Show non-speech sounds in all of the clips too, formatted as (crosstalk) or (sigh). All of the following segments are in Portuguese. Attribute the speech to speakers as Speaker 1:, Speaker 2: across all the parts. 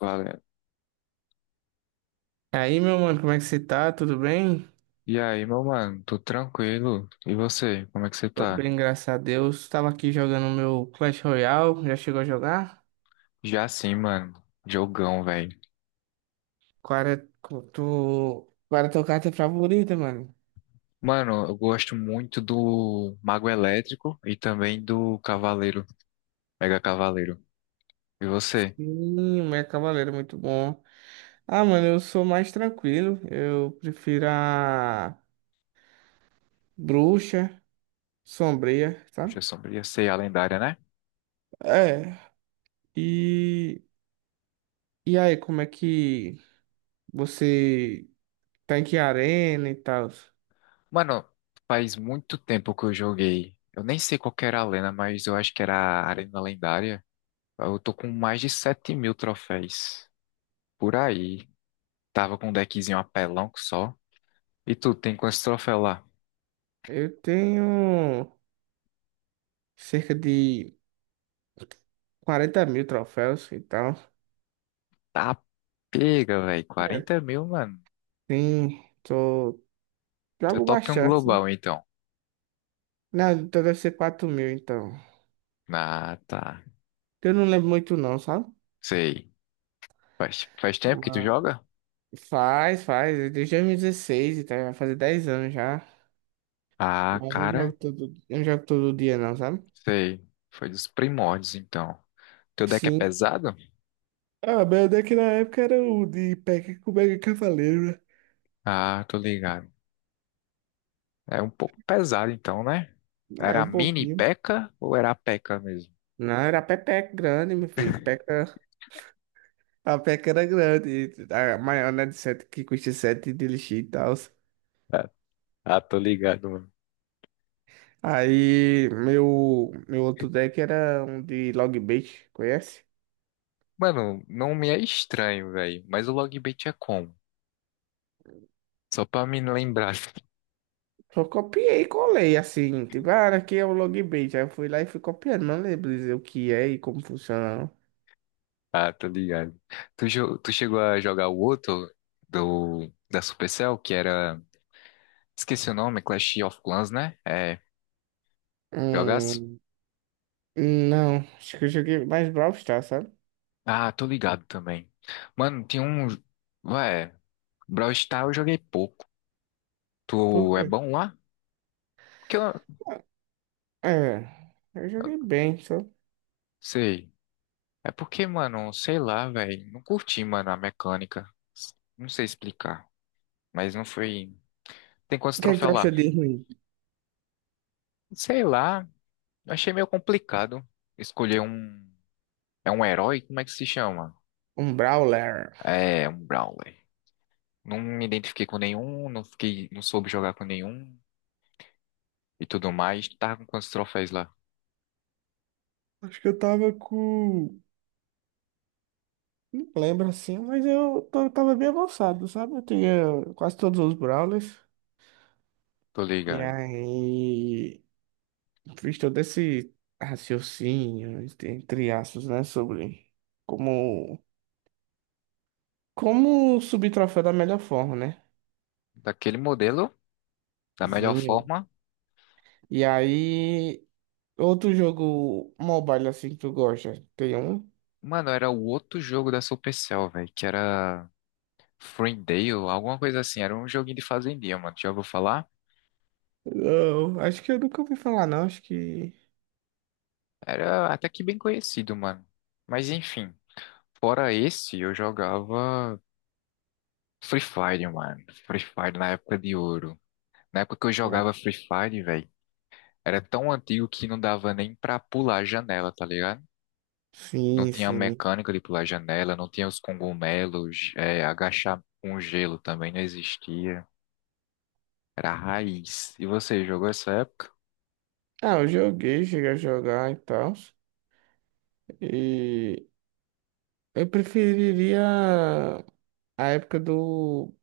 Speaker 1: Valeu.
Speaker 2: E aí, meu mano, como é que você tá? Tudo bem?
Speaker 1: E aí, meu mano, tô tranquilo. E você, como é que você
Speaker 2: Tô
Speaker 1: tá?
Speaker 2: bem, graças a Deus. Tava aqui jogando meu Clash Royale. Já chegou a jogar?
Speaker 1: Já sim, mano. Jogão, velho.
Speaker 2: Qual é qual é a tua carta favorita, mano?
Speaker 1: Mano, eu gosto muito do Mago Elétrico e também do Cavaleiro, Mega Cavaleiro. E você?
Speaker 2: Sim, o meu Cavaleiro é muito bom. Ah, mano, eu sou mais tranquilo. Eu prefiro a Bruxa Sombria, sabe?
Speaker 1: Bruxa Sombria, sei a lendária, né?
Speaker 2: É. E... E aí, como é que você tá, em que arena e tal?
Speaker 1: Mano, faz muito tempo que eu joguei. Eu nem sei qual que era a lenda, mas eu acho que era a Arena Lendária. Eu tô com mais de 7.000 troféus. Por aí. Tava com um deckzinho apelão que só. E tu, tem quantos troféus lá?
Speaker 2: Eu tenho cerca de 40.000 troféus e tal.
Speaker 1: Tá pega, velho.
Speaker 2: É,
Speaker 1: 40.000, mano.
Speaker 2: tem, tô,
Speaker 1: Tu é
Speaker 2: jogo
Speaker 1: top um
Speaker 2: bastante.
Speaker 1: global, então.
Speaker 2: Não, então deve ser 4.000, então.
Speaker 1: Ah, tá.
Speaker 2: Eu não lembro muito, não, sabe?
Speaker 1: Sei. Faz tempo que tu
Speaker 2: Mas
Speaker 1: joga?
Speaker 2: faz, desde 2016, então vai fazer 10 anos já.
Speaker 1: Ah,
Speaker 2: Mas eu não jogo
Speaker 1: cara.
Speaker 2: todo, eu não jogo todo dia, não, sabe?
Speaker 1: Sei. Foi dos primórdios, então. Teu deck é
Speaker 2: Sim.
Speaker 1: pesado?
Speaker 2: Ah, meu daqui na época era o de Peca com Mega Cavaleiro,
Speaker 1: Ah, tô ligado. É um pouco pesado, então, né?
Speaker 2: né? É,
Speaker 1: Era a
Speaker 2: um
Speaker 1: mini
Speaker 2: pouquinho.
Speaker 1: P.E.K.K.A. ou era a P.E.K.K.A. mesmo?
Speaker 2: Não, era pepeca grande, meu filho. Peca, a peca era grande. A maior, né, de sete, que custa 7 de lixo e tal.
Speaker 1: Ah, ah, tô ligado, mano.
Speaker 2: Aí meu outro deck era um de log bait, conhece?
Speaker 1: Mano, não me é estranho, velho. Mas o logbait é como? Só pra me lembrar.
Speaker 2: Só copiei e colei assim, tipo, ah, aqui é o logbait. Aí eu fui lá e fui copiando, não lembro dizer o que é e como funciona. Não.
Speaker 1: Ah, tô ligado. Tu chegou a jogar o outro da Supercell, que era. Esqueci o nome, Clash of Clans, né? É. Jogasse?
Speaker 2: Hum, não, acho que eu joguei mais Brawl Stars, sabe?
Speaker 1: Ah, tô ligado também. Mano, tinha um. Ué, Brawl Stars eu joguei pouco. Tu
Speaker 2: Por
Speaker 1: é
Speaker 2: quê?
Speaker 1: bom lá? Porque eu.
Speaker 2: É, eu joguei
Speaker 1: eu
Speaker 2: bem, só. O
Speaker 1: Sei. É porque, mano, sei lá, velho. Não curti, mano, a mecânica. Não sei explicar. Mas não foi. Tem quantos
Speaker 2: que é que tu
Speaker 1: troféus lá?
Speaker 2: acha de ruim?
Speaker 1: Sei lá. Achei meio complicado escolher um. É um herói? Como é que se chama?
Speaker 2: Um Brawler.
Speaker 1: É um Brawler. Não me identifiquei com nenhum, não fiquei, não soube jogar com nenhum e tudo mais. Tava com quantos troféus lá?
Speaker 2: Acho que eu tava com. Não lembro assim, mas eu tava bem avançado, sabe? Eu tinha quase todos os Brawlers.
Speaker 1: Tô
Speaker 2: E
Speaker 1: ligado.
Speaker 2: aí, fiz todo esse raciocínio, entre aspas, né, sobre como, como subir troféu da melhor forma, né?
Speaker 1: Daquele modelo, da melhor
Speaker 2: Zinho.
Speaker 1: forma.
Speaker 2: E aí, outro jogo mobile assim que tu gosta, tem um?
Speaker 1: Mano, era o outro jogo da Supercell, velho, que era Fruitdale, alguma coisa assim. Era um joguinho de fazendinha, mano. Já ouviu falar?
Speaker 2: Não, acho que eu nunca ouvi falar, não, acho que...
Speaker 1: Era até que bem conhecido, mano. Mas enfim, fora esse, eu jogava Free Fire, mano. Free Fire na época de ouro. Na época que eu
Speaker 2: Não.
Speaker 1: jogava Free Fire, velho. Era tão antigo que não dava nem pra pular a janela, tá ligado? Não
Speaker 2: Sim,
Speaker 1: tinha
Speaker 2: sim.
Speaker 1: mecânica de pular a janela, não tinha os cogumelos, agachar com gelo também não existia. Era a raiz. E você jogou essa época?
Speaker 2: Ah, eu joguei, cheguei a jogar e tal, e eu preferiria a época do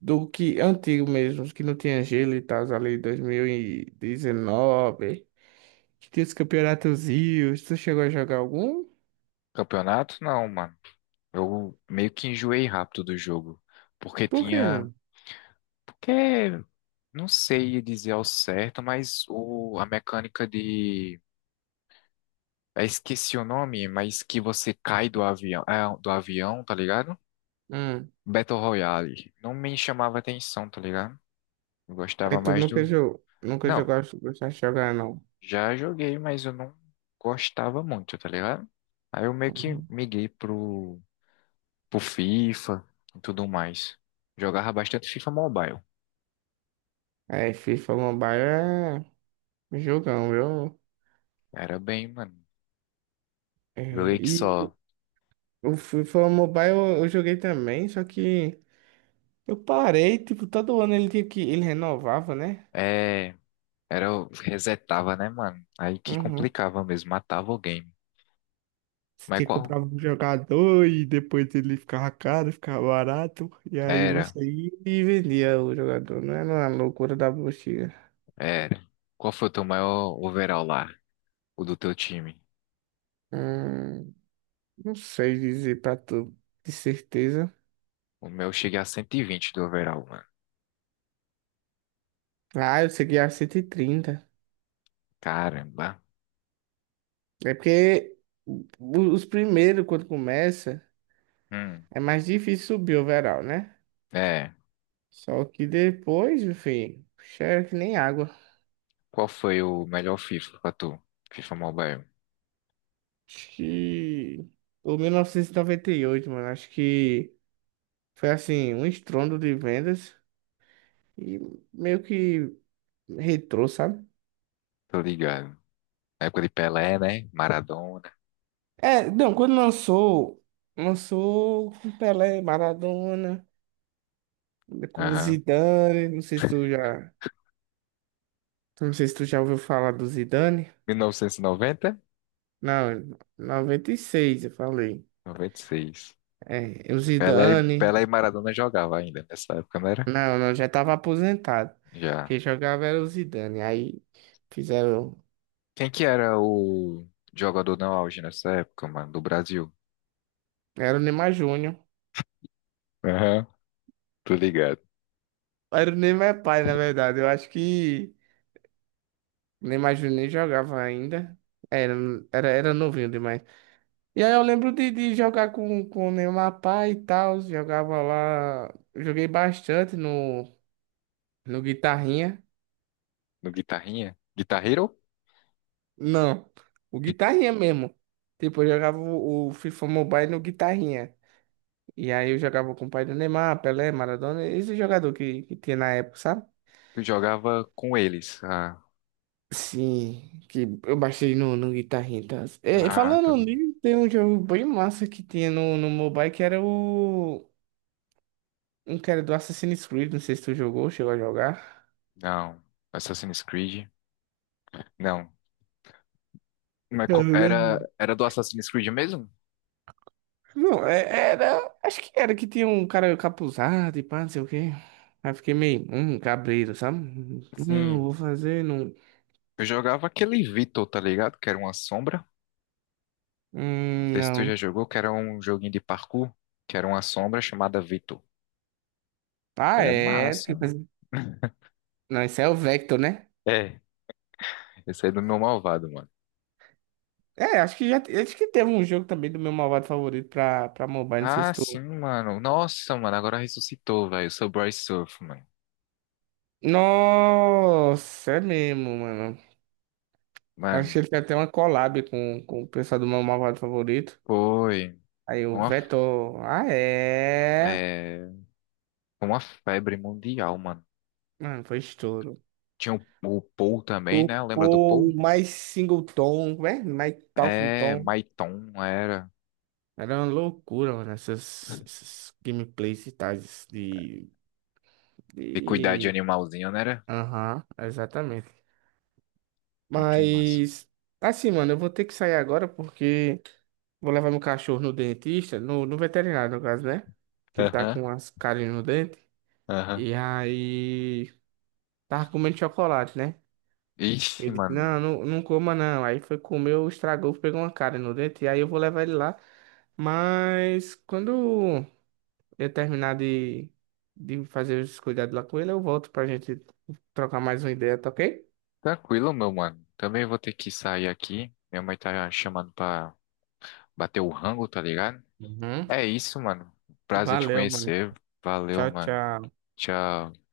Speaker 2: que antigo mesmo, que não tinha gelo e tal, ali 2019, que tinha os campeonatos rios, tu chegou a jogar algum?
Speaker 1: Campeonato? Não, mano. Eu meio que enjoei rápido do jogo. Porque
Speaker 2: Por quê,
Speaker 1: tinha.
Speaker 2: mano?
Speaker 1: Porque. Não sei dizer ao certo, mas o... a mecânica de. Eu esqueci o nome, mas que você cai do avião, do avião, tá ligado?
Speaker 2: Hum.
Speaker 1: Battle Royale. Não me chamava atenção, tá ligado? Eu
Speaker 2: Aí
Speaker 1: gostava
Speaker 2: tu
Speaker 1: mais
Speaker 2: nunca
Speaker 1: do.
Speaker 2: jogou,
Speaker 1: Não,
Speaker 2: gostava de jogar, não.
Speaker 1: já joguei, mas eu não gostava muito, tá ligado? Aí eu meio que
Speaker 2: Uhum.
Speaker 1: miguei pro, FIFA e tudo mais. Jogava bastante FIFA Mobile.
Speaker 2: É, FIFA Mobile é um jogão, viu?
Speaker 1: Era bem, mano.
Speaker 2: É,
Speaker 1: Joguei que
Speaker 2: e
Speaker 1: só.
Speaker 2: o FIFA Mobile eu, joguei também, só que eu parei, tipo, todo ano ele tinha ele renovava, né?
Speaker 1: É. Era, eu resetava, né, mano? Aí que
Speaker 2: Uhum.
Speaker 1: complicava mesmo, matava o game. Mas
Speaker 2: Você
Speaker 1: qual.
Speaker 2: comprava um jogador e depois ele ficava caro, ficava barato. E aí
Speaker 1: Era,
Speaker 2: você ia e vendia o jogador. Não era a loucura da bucha.
Speaker 1: era. Qual foi o teu maior overall lá? O do teu time?
Speaker 2: Hum, não sei dizer pra tu de certeza.
Speaker 1: O meu chega a 120 do overall, mano.
Speaker 2: Ah, eu segui a 130.
Speaker 1: Caramba.
Speaker 2: É porque o- os primeiros, quando começa,
Speaker 1: Hum,
Speaker 2: é mais difícil subir o overall, né?
Speaker 1: é.
Speaker 2: Só que depois, enfim, é que nem água.
Speaker 1: Qual foi o melhor FIFA pra tu? FIFA Mobile.
Speaker 2: Acho que. O 1998, mano, acho que. Foi assim, um estrondo de vendas e meio que retrô, sabe?
Speaker 1: Tô ligado. Época de Pelé, né? Maradona.
Speaker 2: É, não, quando lançou, lançou com Pelé, Maradona, com
Speaker 1: Aham.
Speaker 2: Zidane, não sei se tu já, não sei se tu já ouviu falar do Zidane.
Speaker 1: 1990?
Speaker 2: Não, 96 eu falei.
Speaker 1: 96.
Speaker 2: É, o
Speaker 1: Pelé, e-
Speaker 2: Zidane,
Speaker 1: Pelé e Maradona jogava ainda nessa época, não era?
Speaker 2: não, já tava aposentado.
Speaker 1: Já.
Speaker 2: Quem jogava era o Zidane. Aí fizeram,
Speaker 1: Quem que era o jogador no auge nessa época, mano? Do Brasil?
Speaker 2: era o Neymar Júnior.
Speaker 1: Aham. Tô ligado.
Speaker 2: Era o Neymar pai, na verdade. Eu acho que nem imagino, nem jogava ainda. Era, era novinho demais. E aí eu lembro de jogar com, o Neymar Pai e tal. Jogava lá. Joguei bastante no, no Guitarrinha.
Speaker 1: No Guitarrinha? Guitar Hero?
Speaker 2: Não, o Guitarrinha mesmo. Tipo, eu jogava o, FIFA Mobile no Guitarrinha. E aí eu jogava com o pai do Neymar, Pelé, Maradona, esse jogador que tinha na época, sabe?
Speaker 1: Tu jogava com eles. Ah,
Speaker 2: Sim, que eu baixei no, Guitarrinha. E É,
Speaker 1: ah, tô
Speaker 2: falando
Speaker 1: ligado.
Speaker 2: nisso, tem um jogo bem massa que tinha no, mobile que era o. Um que era do Assassin's Creed, não sei se tu jogou, chegou a jogar.
Speaker 1: Não. Assassin's Creed? Não. Mas
Speaker 2: Cara,
Speaker 1: co-
Speaker 2: né?
Speaker 1: era, era do Assassin's Creed mesmo?
Speaker 2: Não, era. Acho que era que tinha um cara capuzado e pá, não sei o quê. Aí fiquei meio, cabreiro, sabe? Não,
Speaker 1: Sim.
Speaker 2: vou fazer, não.
Speaker 1: Eu jogava aquele Vito, tá ligado? Que era uma sombra. Não sei se tu
Speaker 2: Não.
Speaker 1: já jogou, que era um joguinho de parkour, que era uma sombra chamada Vito.
Speaker 2: Ah,
Speaker 1: Era
Speaker 2: é. Tem
Speaker 1: massa,
Speaker 2: que
Speaker 1: mano.
Speaker 2: fazer...
Speaker 1: (laughs)
Speaker 2: Não, esse é o Vector, né?
Speaker 1: É. Esse aí é do meu malvado, mano.
Speaker 2: É, acho que já. Acho que teve um jogo também do meu malvado favorito pra, mobile, não sei se
Speaker 1: Ah, sim,
Speaker 2: tu.
Speaker 1: mano. Nossa, mano, agora ressuscitou, velho. Eu sou Bryce Surf, mano.
Speaker 2: Nossa, é mesmo, mano. Acho que
Speaker 1: Mano,
Speaker 2: ele tem até uma collab com, o pessoal do meu malvado favorito.
Speaker 1: foi
Speaker 2: Aí o
Speaker 1: uma,
Speaker 2: Vetor, ah é.
Speaker 1: é, uma febre mundial, mano.
Speaker 2: Mano, foi estouro.
Speaker 1: Tinha o Paul também, né? Lembra do
Speaker 2: Tocou
Speaker 1: Paul?
Speaker 2: mais singleton, né? Mais talking
Speaker 1: É,
Speaker 2: tom.
Speaker 1: Maiton, era.
Speaker 2: Era uma loucura, mano, essas, gameplays e tais
Speaker 1: E cuidar de
Speaker 2: de...
Speaker 1: animalzinho, né? Era
Speaker 2: Aham, exatamente.
Speaker 1: muito massa.
Speaker 2: Mas, assim, mano, eu vou ter que sair agora porque vou levar meu cachorro no dentista, no, veterinário, no caso, né? Que ele tá
Speaker 1: Aham,
Speaker 2: com umas carinhas no dente.
Speaker 1: aham.
Speaker 2: E aí, tava comendo chocolate, né?
Speaker 1: Ixi,
Speaker 2: Ele disse,
Speaker 1: mano.
Speaker 2: não, não coma, não. Aí foi comeu, estragou, pegou uma cara no dente. E aí eu vou levar ele lá. Mas quando eu terminar de fazer os cuidados lá com ele, eu volto pra gente trocar mais uma ideia, tá ok?
Speaker 1: Tranquilo, meu mano. Também vou ter que sair aqui. Minha mãe tá chamando pra bater o rango, tá ligado?
Speaker 2: Uhum.
Speaker 1: É isso, mano. Prazer te
Speaker 2: Valeu, mano.
Speaker 1: conhecer. Valeu,
Speaker 2: Tchau,
Speaker 1: mano.
Speaker 2: tchau.
Speaker 1: Tchau.